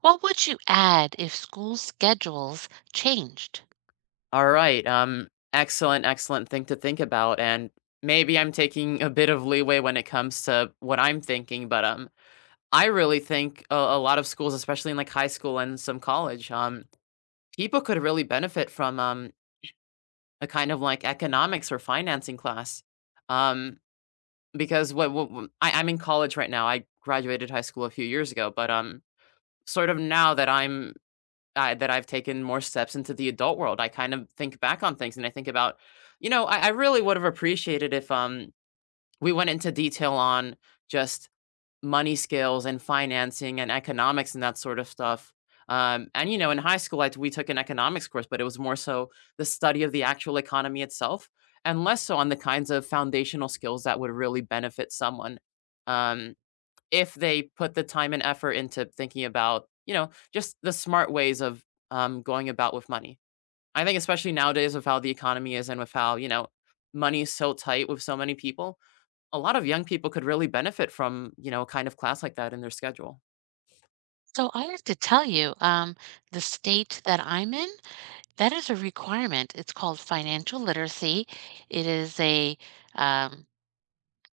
What would you add if school schedules changed? All right. Excellent, excellent thing to think about. And maybe I'm taking a bit of leeway when it comes to what I'm thinking, but I really think a lot of schools, especially in like high school and some college, people could really benefit from a kind of like economics or financing class. Um, because I'm in college right now. I graduated high school a few years ago, but sort of now that I'm I that I've taken more steps into the adult world. I kind of think back on things and I think about, you know, I really would have appreciated if we went into detail on just money skills and financing and economics and that sort of stuff. And you know, in high school, we took an economics course, but it was more so the study of the actual economy itself, and less so on the kinds of foundational skills that would really benefit someone. Um, if they put the time and effort into thinking about, you know, just the smart ways of going about with money. I think especially nowadays with how the economy is and with how, you know, money is so tight with so many people, a lot of young people could really benefit from, you know, a kind of class like that in their schedule. So I have to tell you, the state that I'm in, that is a requirement. It's called financial literacy. It is a um,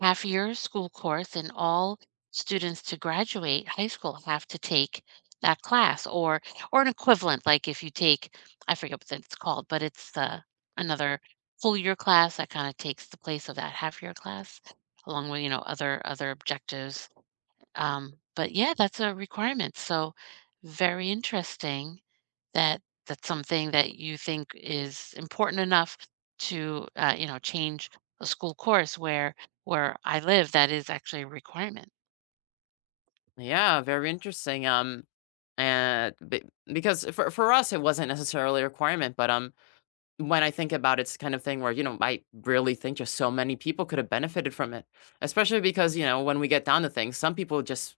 half-year school course, and all students to graduate high school have to take that class or an equivalent. Like if you take, I forget what it's called, but it's another full year class that kind of takes the place of that half year class, along with you know other objectives. But yeah, that's a requirement. So very interesting that that's something that you think is important enough to you know change a school course where I live that is actually a requirement. Yeah, very interesting. And because for us, it wasn't necessarily a requirement, but when I think about it, it's the kind of thing where, you know, I really think just so many people could have benefited from it, especially because, you know, when we get down to things, some people just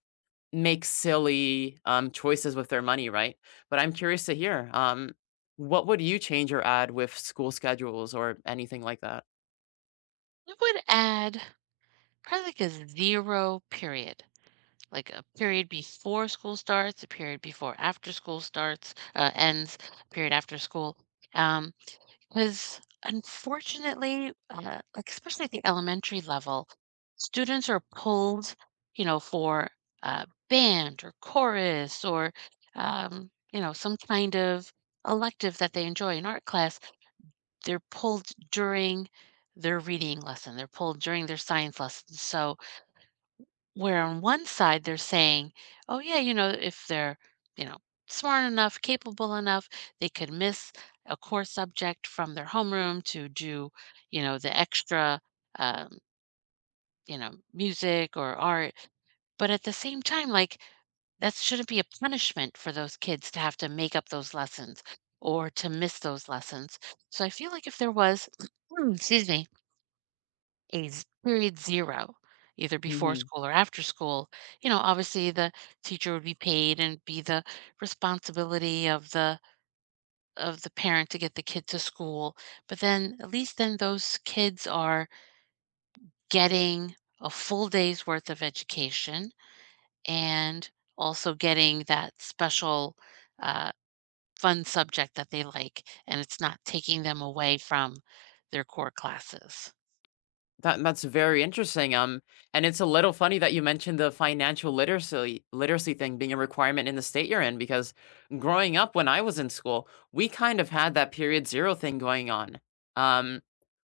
make silly choices with their money, right? But I'm curious to hear, what would you change or add with school schedules or anything like that? I would add probably like a zero period, like a period before school starts, a period before after school starts, ends, period after school. Um, because unfortunately, like especially at the elementary level, students are pulled, you know, for band or chorus or, you know, some kind of elective that they enjoy in art class. They're pulled during their reading lesson. They're pulled during their science lesson. So where on one side they're saying, oh, yeah, you know, if they're, you know, smart enough, capable enough, they could miss a core subject from their homeroom to do, you know, the extra, um, you know, music or art. But at the same time, like, that shouldn't be a punishment for those kids to have to make up those lessons or to miss those lessons. So I feel like if there was, excuse me, is period zero, either before school or after school. You know, obviously the teacher would be paid and be the responsibility of the parent to get the kid to school. But then at least then those kids are getting a full day's worth of education and also getting that special uh, fun subject that they like, and it's not taking them away from their core classes. That's very interesting. And it's a little funny that you mentioned the financial literacy thing being a requirement in the state you're in, because growing up when I was in school, we kind of had that period zero thing going on. Um,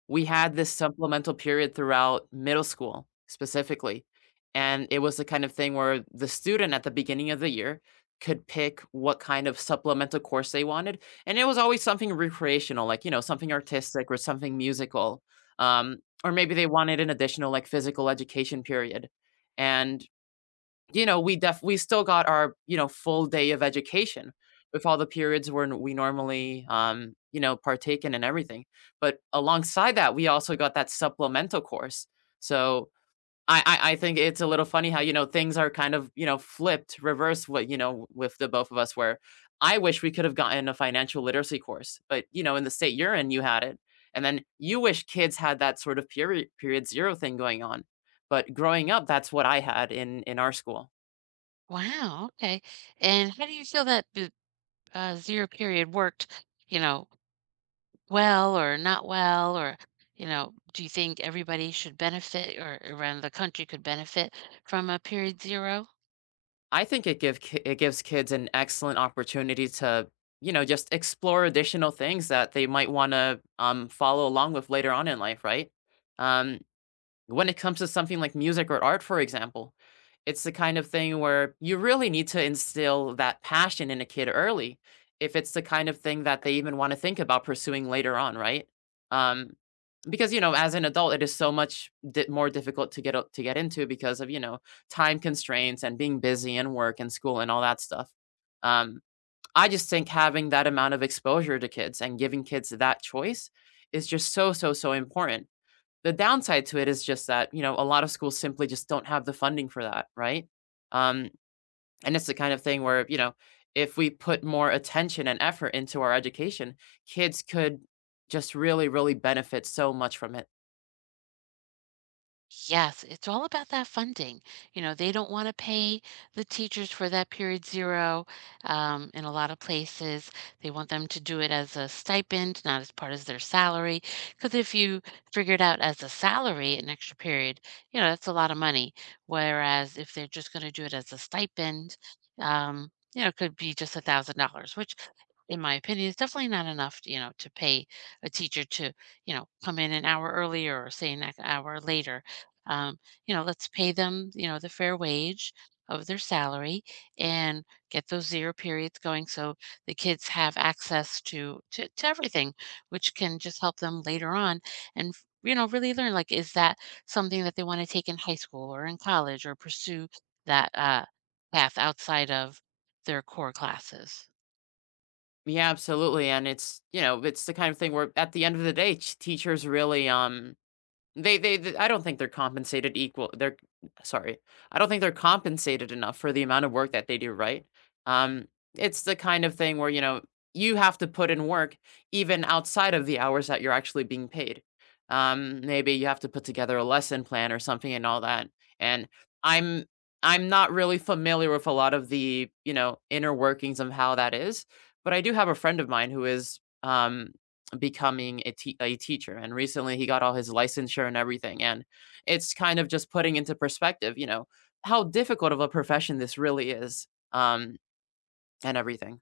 we had this supplemental period throughout middle school specifically, and it was the kind of thing where the student at the beginning of the year could pick what kind of supplemental course they wanted, and it was always something recreational, like you know something artistic or something musical. Um, or maybe they wanted an additional, like, physical education period, and, you know, we still got our, you know, full day of education with all the periods where we normally, you know, partake in and everything, but alongside that, we also got that supplemental course, so I think it's a little funny how you know things are kind of you know flipped, reverse what you know with the both of us. Where I wish we could have gotten a financial literacy course, but you know in the state you're in, you had it, and then you wish kids had that sort of period zero thing going on. But growing up, that's what I had in our school. Wow. Okay. And how do you feel that zero period worked, you know, well or not well, or, you know, do you think everybody should benefit or around the country could benefit from a period zero? I think it gives kids an excellent opportunity to you know just explore additional things that they might want to follow along with later on in life, right? Um, when it comes to something like music or art, for example, it's the kind of thing where you really need to instill that passion in a kid early if it's the kind of thing that they even want to think about pursuing later on, right? Um, because you know, as an adult, it is so much more difficult to get to get into because of you know time constraints and being busy and work and school and all that stuff. Um, I just think having that amount of exposure to kids and giving kids that choice is just so so so important the downside to it is just that, you know, a lot of schools simply just don't have the funding for that, right? Um, and it's the kind of thing where, you know, if we put more attention and effort into our education, kids could just really, really benefit so much from it. Yes, it's all about that funding. You know, they don't want to pay the teachers for that period zero in a lot of places. They want them to do it as a stipend, not as part of their salary. Because if you figure it out as a salary, an extra period, you know, that's a lot of money. Whereas if they're just going to do it as a stipend, you know, it could be just $1,000, which in my opinion, is definitely not enough, you know, to pay a teacher to, you know, come in an hour earlier or say an hour later um, you know, let's pay them, you know, the fair wage of their salary and get those zero periods going so the kids have access to everything, which can just help them later on and you know really learn like is that something that they want to take in high school or in college or pursue that path outside of their core classes. Yeah, absolutely. And it's, you know, it's the kind of thing where at the end of the day, teachers really they th I don't think they're compensated equal they're sorry. I don't think they're compensated enough for the amount of work that they do, right? Um, it's the kind of thing where, you know, you have to put in work even outside of the hours that you're actually being paid. Maybe you have to put together a lesson plan or something and all that, and I'm I'm not really familiar with a lot of the, you know, inner workings of how that is, but I do have a friend of mine who is, becoming a teacher, and recently he got all his licensure and everything, and it's kind of just putting into perspective, you know, how difficult of a profession this really is, and everything.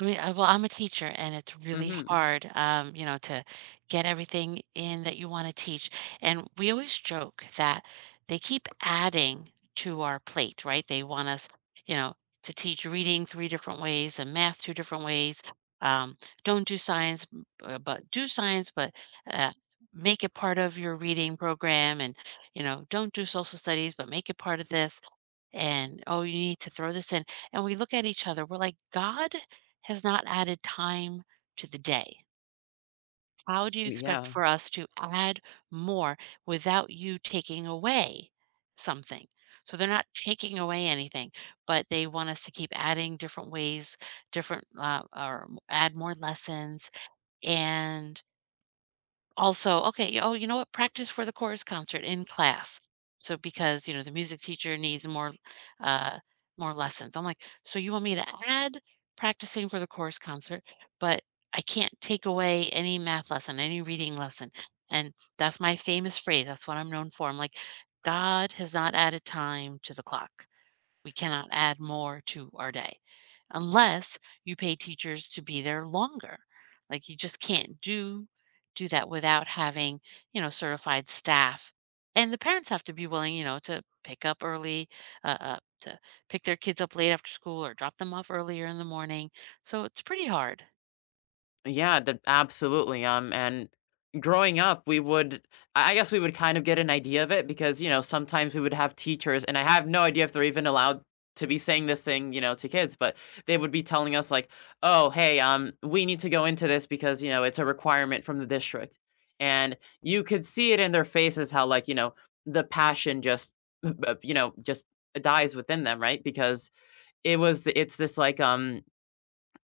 I mean, I well, I'm a teacher, and it's really Mhm. hard, you know, to get everything in that you wanna teach, and we always joke that they keep adding to our plate, right? They want us, you know, to teach reading 3 different ways and math 2 different ways. Um, don't do science, b but do science, but, uh, make it part of your reading program, and, you know, don't do social studies, but make it part of this, and, "Oh, you need to throw this in," and we look at each other, we're like, "God?" has not added time to the day. How do you expect Yeah. for us to add more without you taking away something? So they're not taking away anything, but they want us to keep adding different ways, different or add more lessons and also, okay, oh, you know what? Practice for the chorus concert in class. So because, you know, the music teacher needs uh more lessons. I'm like, so you want me to add practicing for the chorus concert, but I can't take away any math lesson, any reading lesson. And that's my famous phrase. That's what I'm known for. I'm like, God has not added time to the clock. We cannot add more to our day unless you pay teachers to be there longer. Like you just can't do that without having, you know, certified staff. And the parents have to be willing, you know, to pick up early, to pick their kids up late after school or drop them off earlier in the morning. So it's pretty hard. Yeah, that absolutely, and growing up, we would I guess we would kind of get an idea of it because, you know, sometimes we would have teachers, and I have no idea if they're even allowed to be saying this thing, you know, to kids, but they would be telling us like, "Oh, hey, we need to go into this because, you know, it's a requirement from the district." And you could see it in their faces how like, you know, the passion just, you know, just dies within them, right? Because it's this like,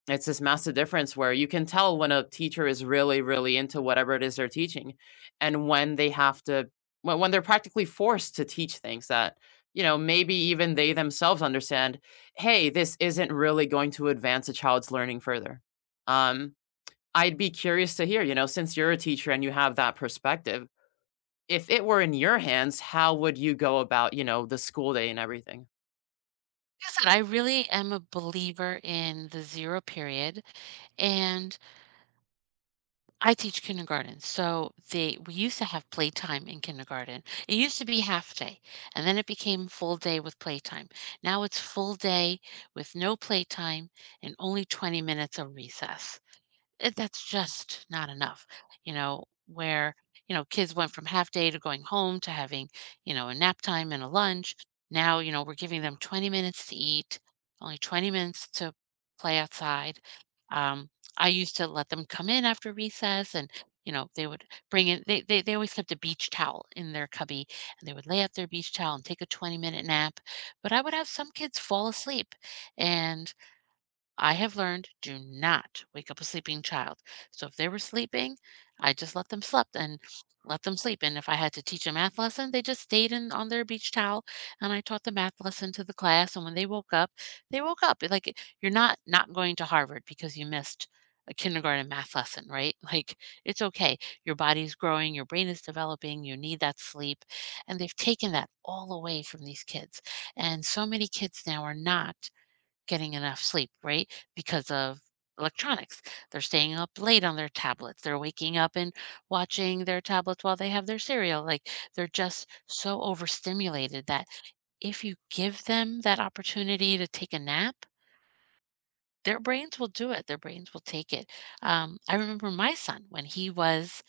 it's this massive difference where you can tell when a teacher is really, really into whatever it is they're teaching, and when they have to when they're practically forced to teach things that, you know, maybe even they themselves understand, "Hey, this isn't really going to advance a child's learning further." Um, I'd be curious to hear, you know, since you're a teacher and you have that perspective, if it were in your hands, how would you go about, you know, the school day and everything? Like I said, I really am a believer in the zero period. And I teach kindergarten, so they we used to have playtime in kindergarten. It used to be half day, and then it became full day with playtime. Now it's full day with no playtime and only 20 minutes of recess it, that's just not enough, you know, where, you know, kids went from half day to going home to having, you know, a nap time and a lunch. Now, you know, we're giving them 20 minutes to eat, only 20 minutes to play outside. Um, I used to let them come in after recess and, you know, they would bring in, they always kept a beach towel in their cubby and they would lay out their beach towel and take a 20-minute nap. But I would have some kids fall asleep and I have learned do not wake up a sleeping child. So if they were sleeping, I just let them slept and let them sleep. And if I had to teach a math lesson, they just stayed in on their beach towel and I taught the math lesson to the class. And when they woke up, they woke up. Like you're not going to Harvard because you missed a kindergarten math lesson, right? Like it's okay. Your body's growing, your brain is developing, you need that sleep. And they've taken that all away from these kids. And so many kids now are not getting enough sleep, right? Because of electronics. They're staying up late on their tablets. They're waking up and watching their tablets while they have their cereal. Like they're just so overstimulated that if you give them that opportunity to take a nap, their brains will do it. Their brains will take it. I remember my son when he was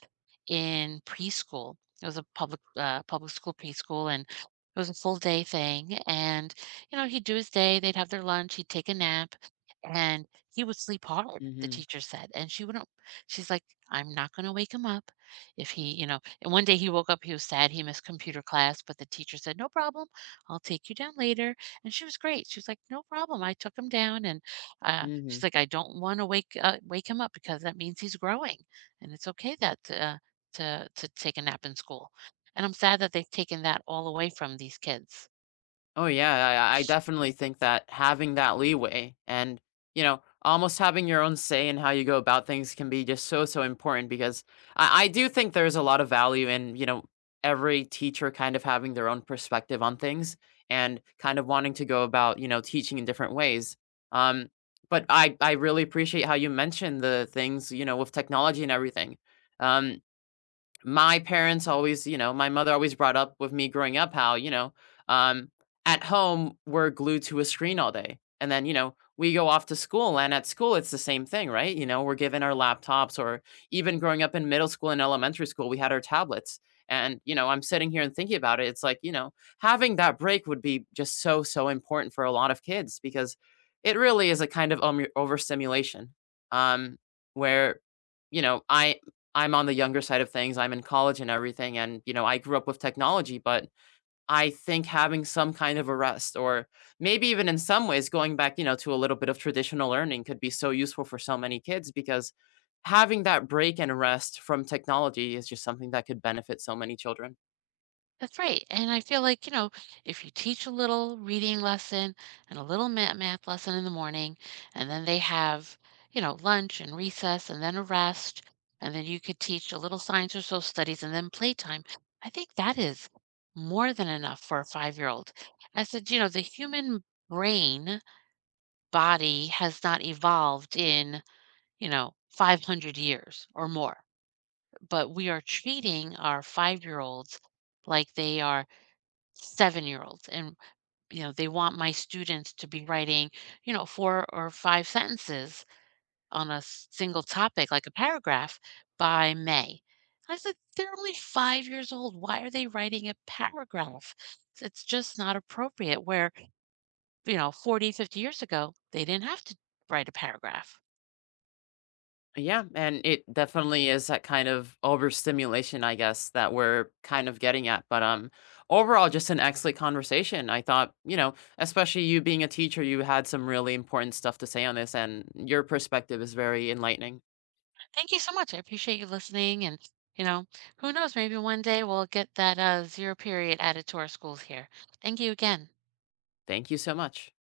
in preschool. It was a public school preschool, and it was a full day thing. And you know, he'd do his day. They'd have their lunch. He'd take a nap, and he would sleep hard. The Mhm, teacher said, and she wouldn't. She's like, I'm not going to wake him up if he, you know. And one day he woke up. He was sad. He missed computer class, but the teacher said, "No problem. I'll take you down later." And she was great. She was like, "No problem." I took him down, and mhm. she's like, I don't want to wake him up because that means he's growing, and it's okay that to take a nap in school. And I'm sad that they've taken that all away from these kids. Oh yeah, I definitely think that having that leeway and you know almost having your own say in how you go about things can be just so so important because I do think there's a lot of value in you know every teacher kind of having their own perspective on things and kind of wanting to go about you know teaching in different ways. Um, but I really appreciate how you mentioned the things you know with technology and everything. Um, my parents always, you know, my mother always brought up with me growing up how, you know, um, at home we're glued to a screen all day. And then, you know, we go off to school and at school it's the same thing, right? You know, we're given our laptops or even growing up in middle school and elementary school, we had our tablets. And, you know, I'm sitting here and thinking about it. It's like, you know, having that break would be just so, so important for a lot of kids because it really is a kind of overstimulation um, where you know i I'm on the younger side of things. I'm in college and everything. And, you know, I grew up with technology, but I think having some kind of a rest or maybe even in some ways going back, you know, to a little bit of traditional learning could be so useful for so many kids because having that break and rest from technology is just something that could benefit so many children. That's right. And I feel like, you know, if you teach a little reading lesson and a little math lesson in the morning, and then they have, you know, lunch and recess and then a rest, and then you could teach a little science or social studies and then playtime, I think that is more than enough for a five-year-old. I said, you know, the human brain body has not evolved in you know, 500 years or more. But we are treating our five-year-olds like they are seven-year-olds. And, you know, they want my students to be writing, you know, 4 or 5 sentences on a single topic, like a paragraph by May. I said, they're only five years old. Why are they writing a paragraph? It's just not appropriate. Where, you know, 40, 50 years ago, they didn't have to write a paragraph. Yeah, and it definitely is that kind of overstimulation, I guess, that we're kind of getting at. But overall, just an excellent conversation. I thought, you know, especially you being a teacher, you had some really important stuff to say on this, and your perspective is very enlightening. Thank you so much. I appreciate you listening. And, you know, who knows, maybe one day we'll get that zero period added to our schools here. Thank you again. Thank you so much.